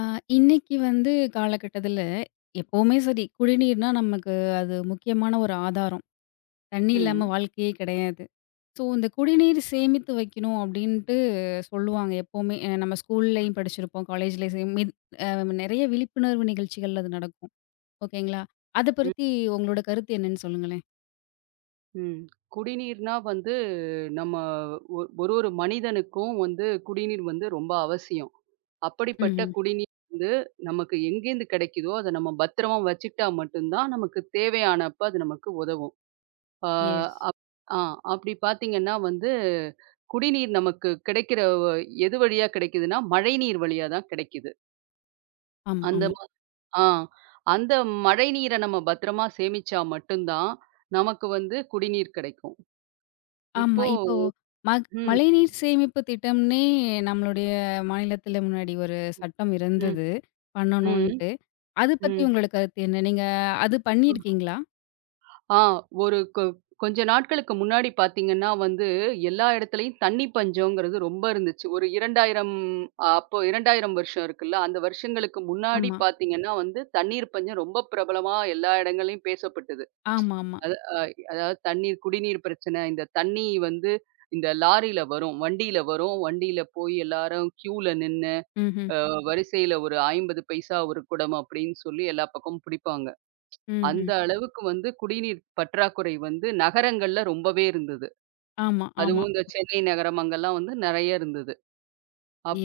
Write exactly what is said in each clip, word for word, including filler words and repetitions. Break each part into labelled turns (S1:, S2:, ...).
S1: ஆ, இன்னைக்கு வந்து காலகட்டத்துல எப்பவுமே சரி, குடிநீர்னா நமக்கு அது முக்கியமான ஒரு ஆதாரம். தண்ணி இல்லாம
S2: ம்.
S1: வாழ்க்கையே கிடையாது. ஸோ, இந்த குடிநீர் சேமித்து வைக்கணும் அப்டின்ட்டு சொல்லுவாங்க எப்பவுமே. அ நம்ம ஸ்கூல்லயும் படிச்சிருப்போம், காலேஜ்லயும் சரி மித் அ நெறைய விழிப்புணர்வு நிகழ்ச்சிகள் அது நடக்கும். ஓகேங்களா? அத
S2: ம்,
S1: பத்தி உங்களோட கருத்து என்னன்னு சொல்லுங்களேன்?
S2: ம். குடிநீர்னா வந்து நம்ம ஒ ஒரு ஒரு மனிதனுக்கும் வந்து குடிநீர் வந்து ரொம்ப அவசியம். அப்படிப்பட்ட
S1: ம்ஹ்ம்.
S2: குடிநீர் வந்து நமக்கு எங்கேருந்து கிடைக்குதோ, அத நம்ம பத்திரமா வச்சுக்கிட்டா மட்டும் தான் நமக்கு தேவையானப்ப அது நமக்கு உதவும். ஆ
S1: எஸ்.
S2: அப் ஆ அப்படி பார்த்தீங்கன்னா வந்து குடிநீர் நமக்கு கிடைக்கிற வ- எது வழியா கிடைக்குதுன்னா, மழைநீர் வழியா தான் கிடைக்குது.
S1: ஆமா,
S2: அந்த
S1: ஆமா.
S2: ம ஆ அந்த மழைநீர நம்ம பத்திரமா சேமிச்சா மட்டும் தான் நமக்கு வந்து குடிநீர் கிடைக்கும்.
S1: ஆமா.
S2: இப்போ
S1: இப்போ மக்
S2: ம்,
S1: மழைநீர் சேமிப்பு திட்டம்னே நம்மளுடைய மாநிலத்தில முன்னாடி ஒரு சட்டம்
S2: ம்,
S1: இருந்தது,
S2: ம்,
S1: பண்ணணுன்ட்டு. அது பத்தி
S2: ம்.
S1: உங்களோட கருத்து என்ன? நீங்க அது பண்ணியிருக்கீங்களா?
S2: ஆ ஒரு கொ கொஞ்ச நாட்களுக்கு முன்னாடி பார்த்தீங்கன்னா வந்து, எல்லா இடத்துலயும் தண்ணி பஞ்சம்ங்கிறது ரொம்ப இருந்துச்சு. ஒரு இரண்டாயிரம், அப்போ இரண்டாயிரம் வருஷம் இருக்குல்ல, அந்த வருஷங்களுக்கு முன்னாடி
S1: ஆமா.
S2: பார்த்தீங்கன்னா வந்து, தண்ணீர் பஞ்சம் ரொம்ப பிரபலமா எல்லா இடங்கள்லயும் பேசப்பட்டது.
S1: ஆமாமா.
S2: அது அ அதாவது தண்ணீர் குடிநீர் பிரச்சனை, இந்த தண்ணி வந்து இந்த லாரியில வரும், வண்டியில வரும், வண்டியில போய் எல்லாரும் கியூல நின்னு
S1: ம்ஹ்ம்.
S2: அஹ் வரிசையில ஒரு ஐம்பது பைசா ஒரு குடம் அப்படின்னு சொல்லி எல்லா பக்கமும் பிடிப்பாங்க.
S1: ம்ஹ்ம்.
S2: அந்த அளவுக்கு வந்து குடிநீர் பற்றாக்குறை வந்து நகரங்கள்ல ரொம்பவே இருந்தது. ம்.
S1: ஆமா, ஆமா.
S2: அதுவும் இந்த சென்னை நகரம் அங்கெல்லாம் வந்து நெறைய இருந்தது.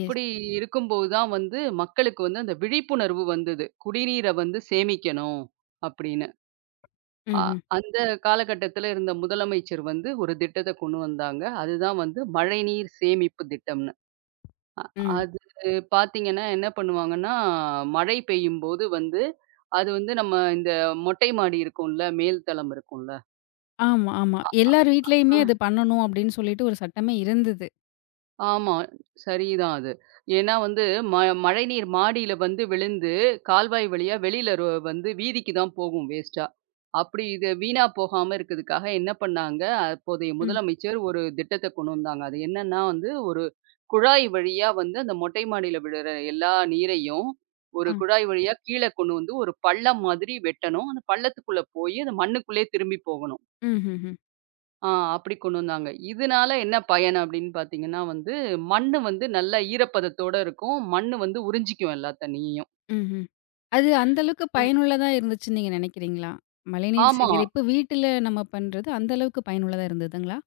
S1: எஸ்.
S2: இருக்கும்போது தான் வந்து மக்களுக்கு வந்து அந்த விழிப்புணர்வு வந்தது. குடிநீரை வந்து சேமிக்கணும் அப்படின்னு. அ
S1: ம்ஹ்ம்.
S2: அந்த காலகட்டத்தில இருந்த முதலமைச்சர் வந்து ஒரு திட்டத்த கொண்டு வந்தாங்க. அதுதான் வந்து மழைநீர் சேமிப்பு திட்டம்னு.
S1: ம்.
S2: அது பார்த்தீங்கன்னா, என்ன பண்ணுவாங்கன்னா, மழை பெய்யும்போது வந்து, அது வந்து நம்ம இந்த மொட்டை மாடி இருக்கும்ல, மேல் தளம் இருக்கும்ல.
S1: ஆமா, ஆமா. எல்லார் வீட்லயுமே அது பண்ணணும் அப்டின்னு சொல்லிட்டு ஒரு சட்டமே இருந்தது.
S2: ஆமா. சரிதான் அது. ஏன்னா வந்து ம மழைநீர் மாடியில வந்து விழுந்து, கால்வாய் வழியா வெளியில ரோ வந்து வீதிக்கு தான் போகும் வேஸ்ட்டா. அப்படி இது வீணா போகாம இருக்கிறதுக்காக என்ன பண்ணாங்க, அப்போதைய
S1: ம்.
S2: முதலமைச்சர் ஒரு திட்டத்த கொண்டு வந்தாங்க. அது என்னன்னா வந்து, ஒரு குழாய் வழியா வந்து அந்த மொட்டை மாடியில விழுற எல்லா நீரையும், ஒரு
S1: ஆ.
S2: குழாய் வழியா கீழ கொண்டு வந்து ஒரு பள்ளம் மாதிரி வெட்டணும். அந்த பள்ளத்துக்குள்ள போயி, அந்த மண்ணுக்குள்ளயே திரும்பி போகணும்.
S1: ம்ஹ்ஹ்ம்.
S2: ஆ அப்படி கொண்டு வந்தாங்க. இதனால என்ன பயன் அப்படின்னு பார்த்தீங்கன்னா வந்து, மண்ணு வந்து நல்ல ஈரப்பதத்தோட இருக்கும். மண்ணு வந்து உறிஞ்சிக்கும் எல்லா தண்ணியையும்.
S1: ம்ஹ்ம். அது அந்த அளவுக்கு
S2: ம்.
S1: பயனுள்ளதா இருந்துச்சுன்னு நீங்க நெனைக்கிறீங்களா? மழைநீர்
S2: ஆமா,
S1: சேகரிப்பு வீட்டில நம்ம பண்றது அந்த அளவுக்கு பயனுள்ளதா இருந்ததுங்களா?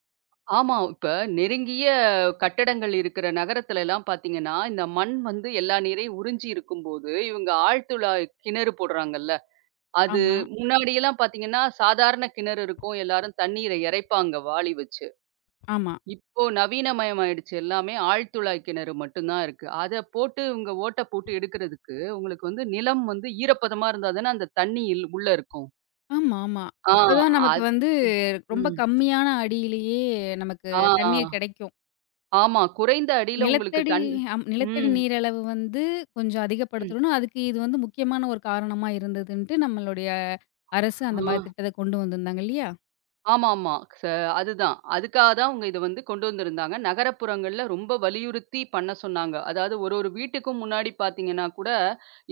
S2: ஆமா. இப்ப நெருங்கிய கட்டடங்கள் இருக்கிற நகரத்துல எல்லாம் பார்த்தீங்கன்னா, இந்த மண் வந்து எல்லா நீரையும் உறிஞ்சி இருக்கும்போது, இவங்க ஆழ்துழாய் கிணறு போடுறாங்கல்ல, அது
S1: ஆமா,
S2: முன்னாடியெல்லாம் பார்த்தீங்கன்னா, சாதாரண கிணறு இருக்கும். எல்லாரும் தண்ணீரை இறைப்பாங்க வாளி வச்சு.
S1: ஆமா.
S2: இப்போ நவீனமயமாயிடுச்சு எல்லாமே. ஆழ்துழாய் கிணறு மட்டும் தான் இருக்கு. அத போட்டு இவங்க ஓட்ட போட்டு எடுக்கிறதுக்கு, உங்களுக்கு வந்து நிலம் வந்து ஈரப்பதமா இருந்தா தானே அந்த தண்ணி இல் உள்ள இருக்கும்.
S1: ஆமா, ஆமா.
S2: ஆ
S1: அப்பதான் நமக்கு
S2: அது
S1: வந்து ரொம்ப
S2: ம்.
S1: கம்மியான அடியிலேயே நமக்கு
S2: ஆ, ஆ.
S1: தண்ணீர் கிடைக்கும்.
S2: ஆமா. குறைந்த அடியில உங்களுக்கு
S1: நிலத்தடி
S2: தண்
S1: அம் நிலத்தடி
S2: ம்,
S1: நீர் அளவு வந்து கொஞ்சம்
S2: ம்.
S1: அதிகப்படுத்தணும்னா, அதுக்கு இது வந்து முக்கியமான ஒரு காரணமா இருந்ததுன்ட்டு நம்மளுடைய அரசு அந்த மாரி
S2: ஆ.
S1: திட்டத்த கொண்டு வந்திருந்தாங்க இல்லையா?
S2: ஆமாமா. ச அதுதான். அதுக்காக தான் அவங்க இத வந்து கொண்டு வந்திருந்தாங்க. நகரப்புறங்கள்ல ரொம்ப வலியுறுத்தி பண்ண சொன்னாங்க. அதாவது ஒரு ஒரு வீட்டுக்கும் முன்னாடி பார்த்தீங்கன்னா கூட,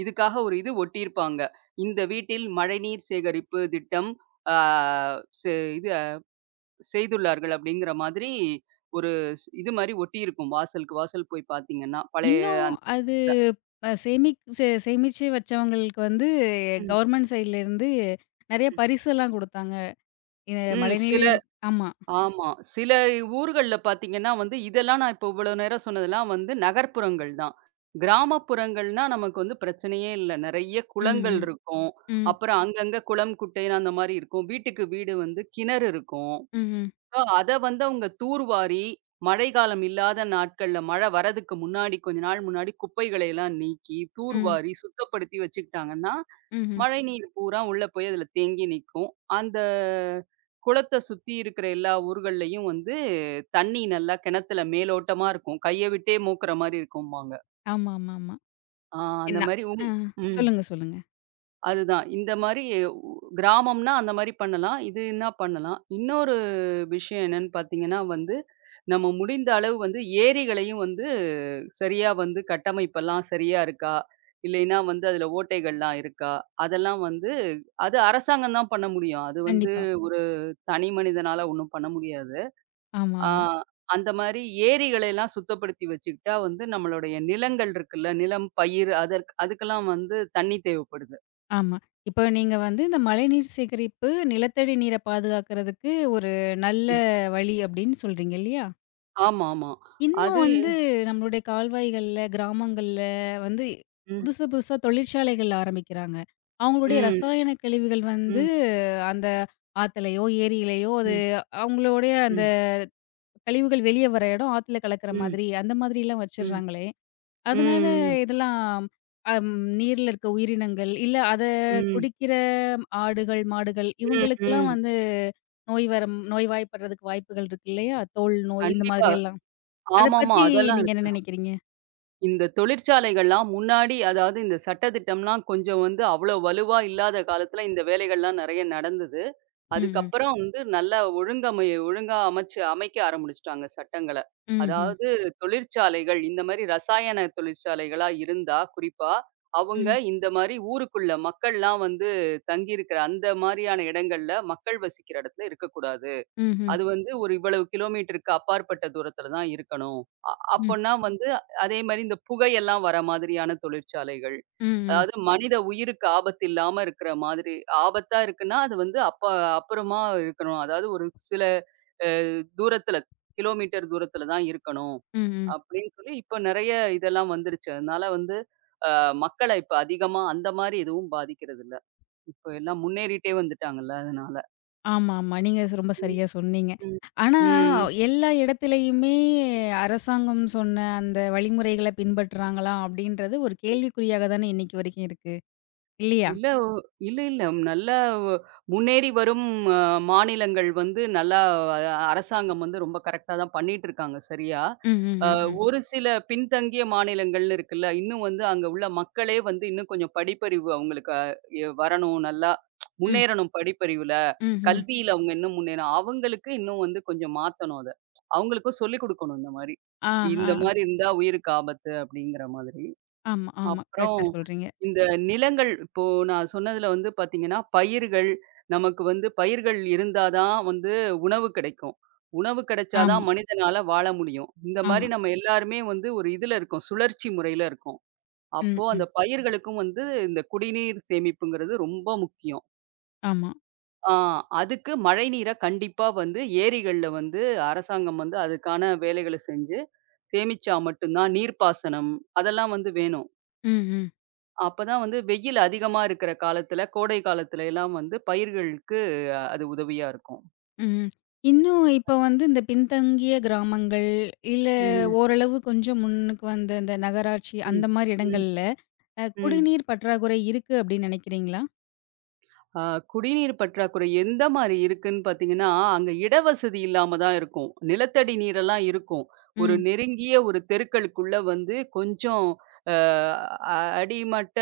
S2: இதுக்காக ஒரு இது ஒட்டியிருப்பாங்க. இந்த வீட்டில் மழைநீர் சேகரிப்பு திட்டம் ஆ செ இது அ, செய்துள்ளார்கள் அப்படிங்கிற மாதிரி ஒரு ஸ் இது மாரி ஒட்டியிருக்கும். வாசலுக்கு வாசல் போய் பார்த்தீங்கன்னா, பழைய
S1: இன்னும்
S2: அந்த
S1: அது அ சேமிக் சே சேமிச்சு வச்சவங்களுக்கு வந்து
S2: ம்,
S1: கவர்மெண்ட் சைட்லேருந்து நெறைய
S2: ம்.
S1: பரிசெல்லாம் குடுத்தாங்க. இது
S2: ம்.
S1: மழைநீர்
S2: சில
S1: ஆமா.
S2: ஆமா. சில ஊர்கள்ல பார்த்தீங்கன்னா வந்து, இதெல்லாம் நான் இப்போ இவ்வளோ நேரம் சொன்னதெல்லாம் வந்து நகர்ப்புறங்கள் தான். கிராமப்புறங்கள்னா நமக்கு வந்து பிரச்சனையே இல்ல. நெறைய
S1: ம்,
S2: குளங்கள்
S1: ம்,
S2: இருக்கும்.
S1: ம்,
S2: அப்புறம் அங்கங்க குளம், குட்டைன்னு அந்த மாரி இருக்கும். வீட்டுக்கு வீடு வந்து கிணறு இருக்கும்.
S1: ம்ஹ்ம்,
S2: ஆ அத வந்து அவங்க தூர்வாரி, மழைக்காலம் இல்லாத நாட்கள்ல மழை வரதுக்கு முன்னாடி கொஞ்ச நாள் முன்னாடி குப்பைகளை எல்லாம் நீக்கி,
S1: ம்,
S2: தூர்வாரி, சுத்தப்படுத்தி வச்சுக்கிட்டாங்கன்னா,
S1: ம்ஹ்ம்.
S2: மழைநீர் பூரா உள்ள போய் அதுல தேங்கி நிக்கும். அந்த குளத்த சுத்தி இருக்கிற எல்லா ஊர்கள்லயும் வந்து தண்ணி நல்லா கிணத்துல மேலோட்டமா இருக்கும். கைய விட்டே மோக்குற மாரி இருக்கும்பாங்க.
S1: ஆமாமாமா.
S2: ஆ அந்த
S1: என்ன
S2: மாரி
S1: ஆ
S2: உங் ம்.
S1: சொல்லுங்க, சொல்லுங்க.
S2: அதுதான். இந்த மாரி உ கிராமம்னா அந்த மாரி பண்ணலாம். இதுன்னா பண்ணலாம். இன்னொரு விஷயம் என்னன்னு பார்த்தீங்கன்னா வந்து, நம்ம முடிந்த அளவு வந்து ஏரிகளையும் வந்து சரியா வந்து கட்டமைப்பெல்லாம் சரியா இருக்கா? இல்லைன்னா வந்து அதில ஓட்டைகள்லாம் இருக்கா? அதெல்லாம் வந்து அது அரசாங்கம் தான் பண்ண முடியும். அது வந்து
S1: கண்டிப்பா.
S2: ஒரு தனி மனிதனால ஒண்ணும் பண்ண முடியாது.
S1: ஆமா,
S2: ஆ
S1: ஆமா,
S2: அந்த மாரி ஏரிகளையெல்லாம் சுத்தப்படுத்தி வச்சுக்கிட்டா வந்து நம்மளுடைய நிலங்கள் இருக்குல்ல, நிலம், பயிர் அதற்கு அதுக்கெல்லாம் வந்து தண்ணி தேவைப்படுது.
S1: ஆமா. இப்போ நீங்க வந்து இந்த மழைநீர் சேகரிப்பு, நிலத்தடி நீர பாதுகாக்கிறதுக்கு ஒரு நல்ல வழி அப்படின்னு சொல்றீங்க இல்லையா?
S2: ஆமாமா.
S1: இன்னும்
S2: அது
S1: வந்து நம்மளுடைய கால்வாய்கள்ல, கிராமங்கள்ல வந்து
S2: ம்,
S1: புதுசு புதுசா தொழிற்சாலைகள் ஆரம்பிக்கிறாங்க. அவங்களுடைய
S2: ம்,
S1: ரசாயன கழிவுகள் வந்து
S2: ம்,
S1: அந்த ஆத்துலயோ, ஏரியிலயோ அது
S2: ம்,
S1: அவங்களுடைய அந்த
S2: ம்,
S1: கழிவுகள் வெளிய வர இடம் ஆத்துல கலக்கிற
S2: ம், ம்,
S1: மாதிரி, அந்த மாதிரிலாம்
S2: ம்,
S1: வச்சுடுறாங்களே! அதனால
S2: ம்,
S1: இதெல்லாம் அம் நீர்ல இருக்க உயிரினங்கள், இல்ல அத
S2: ம்,
S1: குடிக்கிற ஆடுகள், மாடுகள்
S2: ம்,
S1: இவங்களுக்கெல்லாம்
S2: ம்.
S1: வந்து நோய் வரம் நோய்வாய்ப்படுறதுக்கு வாய்ப்புகள் இருக்கு இல்லையா? தோல் நோய் இந்த
S2: கண்டிப்பா.
S1: மாதிரி எல்லாம். அத
S2: ஆமாமா.
S1: பத்தி
S2: அதெல்லாம்
S1: நீங்க என்ன
S2: இருக்கு.
S1: நினைக்கிறீங்க?
S2: இந்த தொழிற்சாலைகள்லாம் முன்னாடி அதாவது இந்த சட்டதிட்டம்லாம் கொஞ்சம் வந்து அவ்வளோ வலுவா இல்லாத காலத்துல இந்த வேலைகள்லாம் நெறைய நடந்தது.
S1: ம், ம்.
S2: அதுக்கப்புறம் வந்து நல்லா ஒழுங்கமை ஒழுங்கா அமைச்சு அமைக்க ஆரம்பிச்சுட்டாங்க சட்டங்கள.
S1: ம்ஹ்ம்.
S2: அதாவது தொழிற்சாலைகள் இந்த மாரி ரசாயன தொழிற்சாலைகளா இருந்தா குறிப்பா, அவங்க
S1: ம்.
S2: இந்த மாரி ஊருக்குள்ள மக்கள்லாம் வந்து தங்கியிருக்கிற அந்த மாரியான இடங்கள்ல மக்கள் வசிக்கிற இடத்துல இருக்கக்கூடாது.
S1: ம்ஹ்ம்.
S2: அது வந்து ஒரு இவ்வளவு கிலோமீட்டருக்கு அப்பாற்பட்ட தூரத்துல தான் இருக்கணும். அ
S1: ம்.
S2: அப்பன்னா வந்து அதே மாரி இந்த புகையெல்லாம் வர மாதிரியான தொழிற்சாலைகள்.
S1: ம். ம். ம்.
S2: அதாவது மனித உயிருக்கு ஆபத்து இல்லாம இருக்கிற மாதிரி ஆபத்தா இருக்குன்னா, அது வந்து அப்ப அப்புறமா இருக்கணும். அதாவது ஒரு சில அ தூரத்துல கிலோமீட்டர் தூரத்துல தான் இருக்கணும்.
S1: ம் ம்
S2: அப்படின்னு சொல்லி இப்ப நெறைய இதெல்லாம் வந்துருச்சு. அதனால வந்து அ மக்கள இப்ப அதிகமா அந்த மாரி எதுவும் பாதிக்கிறதில்ல. இப்ப எல்லாம் முன்னேறிட்டே வந்துட்டாங்கல்ல அதனால.
S1: ஆமா, ஆமா. நீங்க ஸ் ரொம்ப
S2: ம்,
S1: சரியா சொன்னீங்க.
S2: ம்.
S1: ஆனா,
S2: ம்.
S1: எல்லா இடத்துலயுமே அரசாங்கம் சொன்ன அந்த வழிமுறைகள பின்பற்றுறாங்களா? அப்படின்றது ஒரு கேள்விக்குறியாக தானே இன்னைக்கு வரைக்கும் இருக்கு. இல்லையா?
S2: இல்ல. இல்ல, இல்ல. நல்லா முன்னேறி வரும் அ மாநிலங்கள் வந்து நல்லா அ, அரசாங்கம் வந்து ரொம்ப கரெக்ட்டா தான் பண்ணிட்டுருக்காங்க சரியா.
S1: ம், ம்,
S2: அ
S1: ம், ம்.
S2: ஒரு சில பின்தங்கிய மாநிலங்கள்னு இருக்குல்ல, இன்னும் வந்து அங்க உள்ள மக்களே வந்து இன்னும் கொஞ்சம் படிப்பறிவு அவங்களுக்கு அ, எ வரணும் நல்லா
S1: ம்,
S2: முன்னேறணும் படிப்பறிவுல.
S1: ம், ம்.
S2: கல்வியில அவங்க இன்னும் முன்னேறணும். அவங்களுக்கு இன்னும் வந்து கொஞ்சம் மாத்தணும் அத. அவங்களுக்கும் சொல்லிக் குடுக்கணும் இந்த மாரி.
S1: ஆ, ஆ.
S2: இந்த மாரி இருந்தா உயிருக்கு ஆபத்து அப்படிங்கிற மாதிரி.
S1: ஆமா, ஆமா.
S2: அப்புறம்
S1: கரெக்ட்டா சொல்றீங்க.
S2: இந்த நிலங்கள் இப்போ நான் சொன்னதுல வந்து பாத்தீங்கன்னா, பயிர்கள் நமக்கு வந்து பயிர்கள் இருந்தா தான் வந்து உணவு கிடைக்கும். உணவு கிடைச்சா தான்
S1: ஆமா,
S2: மனிதனால வாழ முடியும். இந்த மாரி
S1: ஆமா.
S2: நம்ம எல்லாருமே வந்து ஒரு இதுல இருக்கோம். சுழற்சி முறையில இருக்கோம்.
S1: ம்,
S2: அப்போ
S1: ம்.
S2: அந்த பயிர்களுக்கும் வந்து இந்த குடிநீர் சேமிப்புங்கிறது ரொம்ப முக்கியம்.
S1: ஆமா.
S2: ஆ அதுக்கு மழை நீர கண்டிப்பா வந்து ஏரிகள்ல வந்து அரசாங்கம் வந்து அதுக்கான வேலைகள செஞ்சு, சேமிச்சா மட்டும் தான் நீர்ப்பாசனம் அதெல்லாம் வந்து வேணும்.
S1: ம், ம்,
S2: அப்பதான் வந்து வெயில் அதிகமா இருக்கிற காலத்துல, கோடை காலத்துல எல்லாம் வந்து பயிர்களுக்கு அஹ், அது உதவியா இருக்கும்.
S1: ம். இன்னும் இப்ப வந்து இந்த பின்தங்கிய கிராமங்கள், இல்ல
S2: ம்,
S1: ஓரளவு கொஞ்சம் முன்னுக்கு வந்த இந்த நகராட்சி
S2: ம்,
S1: அந்த மாரி
S2: ம்,
S1: இடங்கள்ல, அ
S2: ம்.
S1: குடிநீர் பற்றாக்குறை இருக்கு அப்படின்னு நினைக்கிறீங்களா?
S2: ஆ, குடிநீர் பற்றாக்குறை எந்த மாரி இருக்குன்னு பார்த்தீங்கன்னா, அங்க இடவசதி இல்லாம தான் இருக்கும். நிலத்தடி நீரெல்லாம் இருக்கும். ஒரு
S1: ம்,
S2: நெருங்கிய ஒரு தெருக்களுக்குள்ள வந்து கொஞ்சம் ஆ, அ அடிமட்ட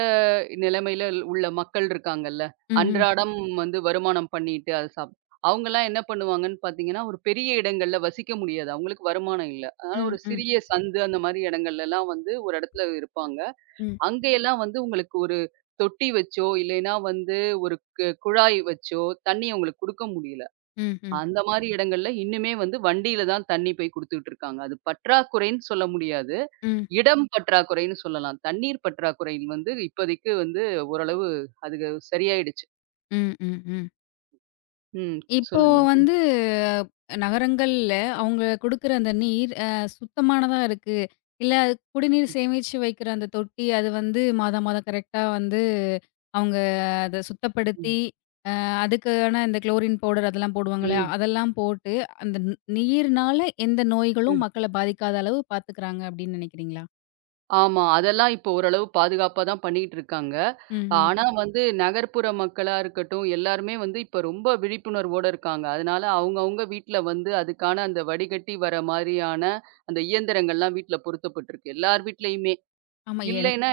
S2: நிலைமையில உள்ள மக்கள் இருக்காங்கல்ல.
S1: ம்ஹ்ம்.
S2: அன்றாடம் வந்து வருமானம் பண்ணிட்டு அத சாப் அவங்கலாம் என்ன பண்ணுவாங்கன்னு பார்த்தீங்கன்னா, ஒரு பெரிய இடங்கள்ல வசிக்க முடியாது. அவங்களுக்கு வருமானம் இல்ல. அதனால
S1: ம்,
S2: ஒரு
S1: ம்,
S2: சிறிய சந்து அந்த மாரி இடங்கள்லலாம் வந்து ஒரு இடத்துல இருப்பாங்க.
S1: ம், ம்,
S2: அங்கேயெல்லாம் வந்து உங்களுக்கு ஒரு தொட்டி வச்சோ, இல்லைன்னா வந்து ஒரு கு குழாய் வச்சோ தண்ணீய உங்களுக்கு குடுக்க முடியல.
S1: ம்ஹ்ம்.
S2: அந்த மாரி இடங்கள்ல இன்னுமே வந்து வண்டியில தான் தண்ணீ போய் குடுத்துட்டு இருக்காங்க. அது பற்றாக்குறைன்னு சொல்ல முடியாது.
S1: ம்,
S2: இடம் பற்றாக்குறைன்னு சொல்லலாம். தண்ணீர் பற்றாக்குறை வந்து இப்போதைக்கு வந்து ஓரளவு அது சரியாயிடுச்சு.
S1: ம், ம். ம், ம்.
S2: ம்.
S1: இப்போ
S2: சொல்லுங்க.
S1: வந்து நகரங்கள்ல அவங்க குடுக்குற அந்த நீர் அ சுத்தமானதா இருக்கு. இல்ல அது குடிநீர்
S2: ம்.
S1: சேமிச்சு வைக்கிற அந்த தொட்டி, அது வந்து மாதா மாதம் கரெக்ட்டா வந்து அவங்க அத சுத்தப்படுத்தி,
S2: ம்.
S1: அ அதுக்கான இந்த குளோரின் பவுடர் அதெல்லாம் போடுவாங்கல்ல,
S2: ம்.
S1: அதெல்லாம் போட்டு அந்த ந் நீர்னால எந்த நோய்களும்
S2: ம்.
S1: மக்கள பாதிக்காத அளவு பாத்துக்கிறாங்க அப்படின்னு நினைக்கிறீங்களா?
S2: ஆமா. அதெல்லாம் இப்போ ஓரளவு பாதுகாப்பா தான் பண்ணிட்டு இருக்காங்க.
S1: ம்ஹ்ம்.
S2: ஆனா வந்து நகர்ப்புற மக்களா இருக்கட்டும், எல்லாருமே வந்து இப்ப ரொம்ப விழிப்புணர்வோட இருக்காங்க. அதனால அவங்கவங்க வீட்ல வந்து அதுக்கான அந்த வடிகட்டி வர மாரியான அந்த இயந்திரங்கள்லாம் வீட்ல பொருத்தப்பட்டிருக்கு. எல்லார் வீட்லயுமே.
S1: ஆமா எனக்கு
S2: இல்லைன்னா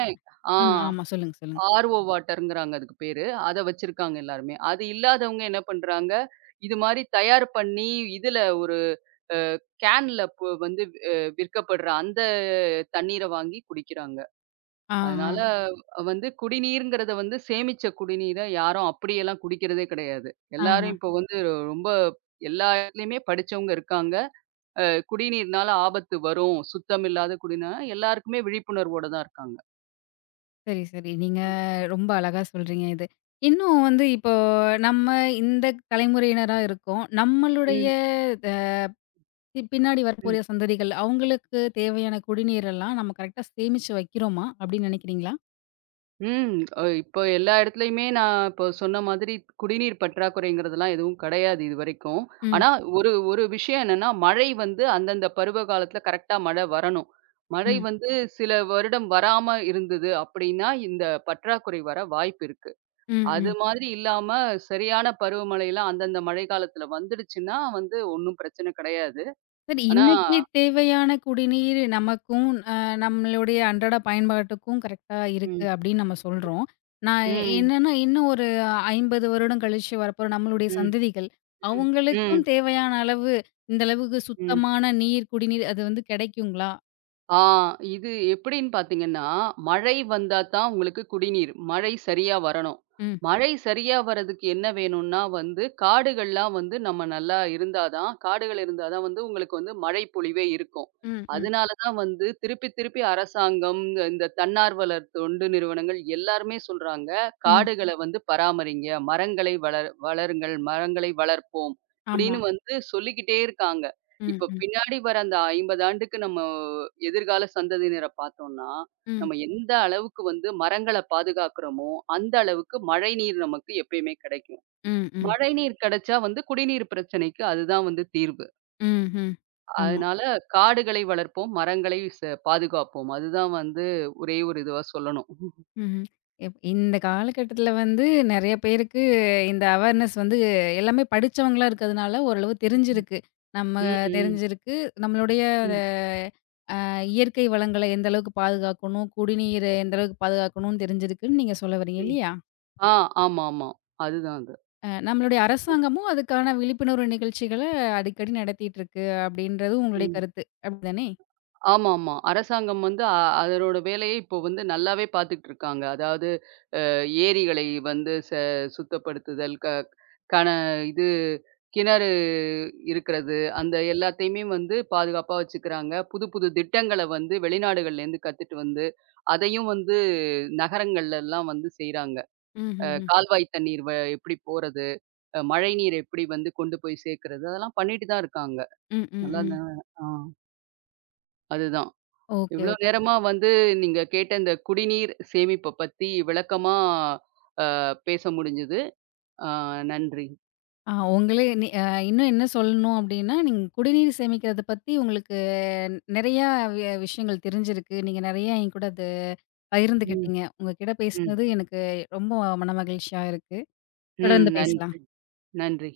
S2: ஆ
S1: ஆமா, ஆமா. சொல்லுங்க, சொல்லுங்க.
S2: ஆர்ஓ வாட்டர்ங்கிறாங்க அதுக்கு பேரு. அத வச்சிருக்காங்க எல்லாருமே. அது இல்லாதவங்க என்ன பண்றாங்க, இது மாரி தயார் பண்ணி இதுல ஒரு கேன்ல பு வந்து அ விற்கப்படுற அந்த தண்ணீர வாங்கி குடிக்கிறாங்க.
S1: ஆ, ஆ.
S2: அதனால வந்து குடிநீர்ங்கிறத வந்து சேமிச்ச குடிநீர யாரும் அப்படியெல்லாம் குடிக்கிறதே கிடையாது. எல்லாரும்
S1: ஆஹ.
S2: இப்போ வந்து ரொம்ப எல்லா இடத்துலயுமே படிச்சவங்க இருக்காங்க. அ குடிநீர்னால ஆபத்து வரும். சுத்தமில்லாத குடினா எல்லாருக்குமே விழிப்புணர்வோட தான் இருக்காங்க.
S1: சரி, சரி. நீங்க ரொம்ப அழகா சொல்றீங்க இது. இன்னும் வந்து இப்போ நம்ம இந்த தலைமுறையினரா இருக்கோம். நம்மளுடைய
S2: ம்.
S1: அ பின்னாடி
S2: ம்.
S1: வரக்கூடிய சந்ததிகள், அவங்களுக்கு தேவையான குடிநீரெல்லாம் நம்ம கரெக்ட்டா சேமிச்சு வைக்கிறோமா? அப்படின்னு நினைக்கிறீங்களா?
S2: ம். அ இப்போ எல்லா இடத்துலயுமே நான் இப்போ சொன்ன மாதிரி குடிநீர் பற்றாக்குறைங்கிறதெல்லாம் எதுவும் கிடையாது இதுவரைக்கும்.
S1: ம்,
S2: ஆனா ஒரு ஒரு விஷயம் என்னன்னா, மழை வந்து அந்தந்த பருவ காலத்துல கரெக்ட்டா மழை வரணும். மழை
S1: ம்,
S2: வந்து சில வருடம் வராம இருந்தது அப்படின்னா, இந்த பற்றாக்குறை வர வாய்ப்பு இருக்கு.
S1: ம்,
S2: அது
S1: ம்.
S2: மாதிரி இல்லாம சரியான பருவமழைலாம் அந்தந்த மழை காலத்துல வந்துடுச்சுன்னா வந்து ஒண்ணும் பிரச்சனை கிடையாது.
S1: சரி,
S2: ஆனா
S1: இன்னைக்கு தேவையான குடிநீர் நமக்கும், அ நம்மளுடைய அன்றாட பயன்பாட்டுக்கும் கரெக்ட்டா இருக்கு
S2: ம்,
S1: அப்படின்னு நம்ம சொல்றோம். நான்
S2: ம்,
S1: என்னன்னா, இன்னும் ஒரு ஐம்பது வருடம் கழிச்சு வரப்போற நம்மளுடைய
S2: ம்,
S1: சந்ததிகள்,
S2: ம்,
S1: அவங்களுக்கும்
S2: ம்,
S1: தேவையான அளவு, இந்த அளவுக்கு
S2: ம்.
S1: சுத்தமான நீர், குடிநீர் அது வந்து கிடைக்குங்களா?
S2: ஆ இது எப்படின்னு பார்த்தீங்கன்னா, மழை வந்தா தான் உங்களுக்கு குடிநீர். மழை சரியா வரணும்.
S1: ம்,
S2: மழை சரியா வரதுக்கு என்ன வேணும்னா வந்து, காடுகள்லாம் வந்து நம்ம நல்லா இருந்தா தான் காடுகள் இருந்தா தான் வந்து உங்களுக்கு வந்து மழை பொழிவே இருக்கும்.
S1: ம், ம்,
S2: அதனால தான் வந்து திருப்பி திருப்பி அரசாங்கம், இந்த தன்னார்வலர் தொண்டு நிறுவனங்கள் எல்லாருமே சொல்றாங்க,
S1: ம்.
S2: "காடுகள வந்து பராமரிங்க. மரங்களை வளர் வளருங்கள். மரங்களை வளர்ப்போம்."
S1: ஆமா.
S2: இப்படின்னு வந்து சொல்லிக்கிட்டே இருக்காங்க.
S1: ம்,
S2: இப்ப
S1: ம்,
S2: பின்னாடி வர அந்த ஐம்பது ஆண்டுக்கு நம்ம எதிர்கால சந்ததியினர பார்த்தோம்னா,
S1: ம்,
S2: நம்ம எந்த அளவுக்கு வந்து மரங்கள பாதுகாக்கிறோமோ, அந்த அளவுக்கு மழைநீர் நமக்கு எப்பயுமே கிடைக்கும்.
S1: ம், ம்,
S2: மழைநீர் கிடைச்சா வந்து குடிநீர் பிரச்சனைக்கு அதுதான் வந்து தீர்வு.
S1: ம், ம். ஆமா.
S2: அதனால காடுகளை வளர்ப்போம், மரங்களை ச பாதுகாப்போம். அதுதான் வந்து ஒரே ஒரு இதுவா சொல்லணும்.
S1: ம்ஹ்ம். இப் இந்த காலகட்டத்தில வந்து நெறைய பேருக்கு இந்த அவேர்னஸ் வந்து எல்லாமே படிச்சவங்களா இருக்கிறதுனால ஓரளவு தெரிஞ்சிருக்கு. நம்ம
S2: ம், ம்,
S1: தெரிஞ்சிருக்கு. நம்மளுடைய
S2: ம்,
S1: அ இயற்கை வளங்கள எந்த அளவுக்கு பாதுகாக்கணும், குடிநீர எந்த அளவுக்கு பாதுகாக்கணும்னு தெரிஞ்சிருக்குன்னு நீங்க சொல்ல வரீங்க
S2: ம்.
S1: இல்லையா?
S2: ஆ, ஆமாமா. அதுதான் அது.
S1: அ நம்மளுடைய அரசாங்கமும் அதுக்கான விழிப்புணர்வு நிகழ்ச்சிகள அடிக்கடி நடத்திட்டு இருக்கு அப்படின்றது உங்களுடைய
S2: ம்.
S1: கருத்து. அப்படிதானே?
S2: ஆமாமா. அரசாங்கம் வந்து அ அதனோட வேலையை இப்போ வந்து நல்லாவே பார்த்துக்கிட்டு இருக்காங்க. அதாவது ஏரிகளை வந்து ச சுத்தப்படுத்துதல், க கண இது கிணறு இருக்கிறது, அந்த எல்லாத்தையுமே வந்து பாதுகாப்பா வச்சுக்கிறாங்க. புது புது திட்டங்கள வந்து வெளிநாடுகள்லேருந்து கத்துட்டு வந்து, அதையும் வந்து நகரங்கள்லலாம் வந்து செய்றாங்க. அ
S1: ம்ஹ்ஹ்ம்.
S2: கால்வாய் தண்ணீர் வ எப்படி போறது? அ மழைநீர் எப்படி வந்து கொண்டு போய் சேர்க்கறது? அதெல்லாம் பண்ணிட்டு தான் இருக்காங்க.
S1: ம், ம்,
S2: நல்லா
S1: ம்.
S2: தான் ஆ அதுதான்.
S1: ஓகே.
S2: இவ்ளோ நேரமா வந்து நீங்க கேட்ட இந்த குடிநீர் சேமிப்ப பத்தி விளக்கமா அ பேச முடிஞ்சது. ஆ நன்றி.
S1: ஆ உங்களே நி அ இன்னும் என்ன சொல்லணும் அப்டின்னா, நீங்க குடிநீர் சேமிக்கிறத பத்தி உங்களுக்கு நெறையா வி விஷயங்கள் தெரிஞ்சிருக்கு. நீங்க நெறையா என் கூட அத
S2: ம்,
S1: பகிர்ந்துக்கிட்டீங்க. உங்க கிட்ட
S2: ம்,
S1: பேசினது எனக்கு ரொம்ப மனமகிழ்ச்சியா இருக்கு.
S2: ம்.
S1: தொடர்ந்து பேசலாம்.
S2: நன்றி, நன்றி.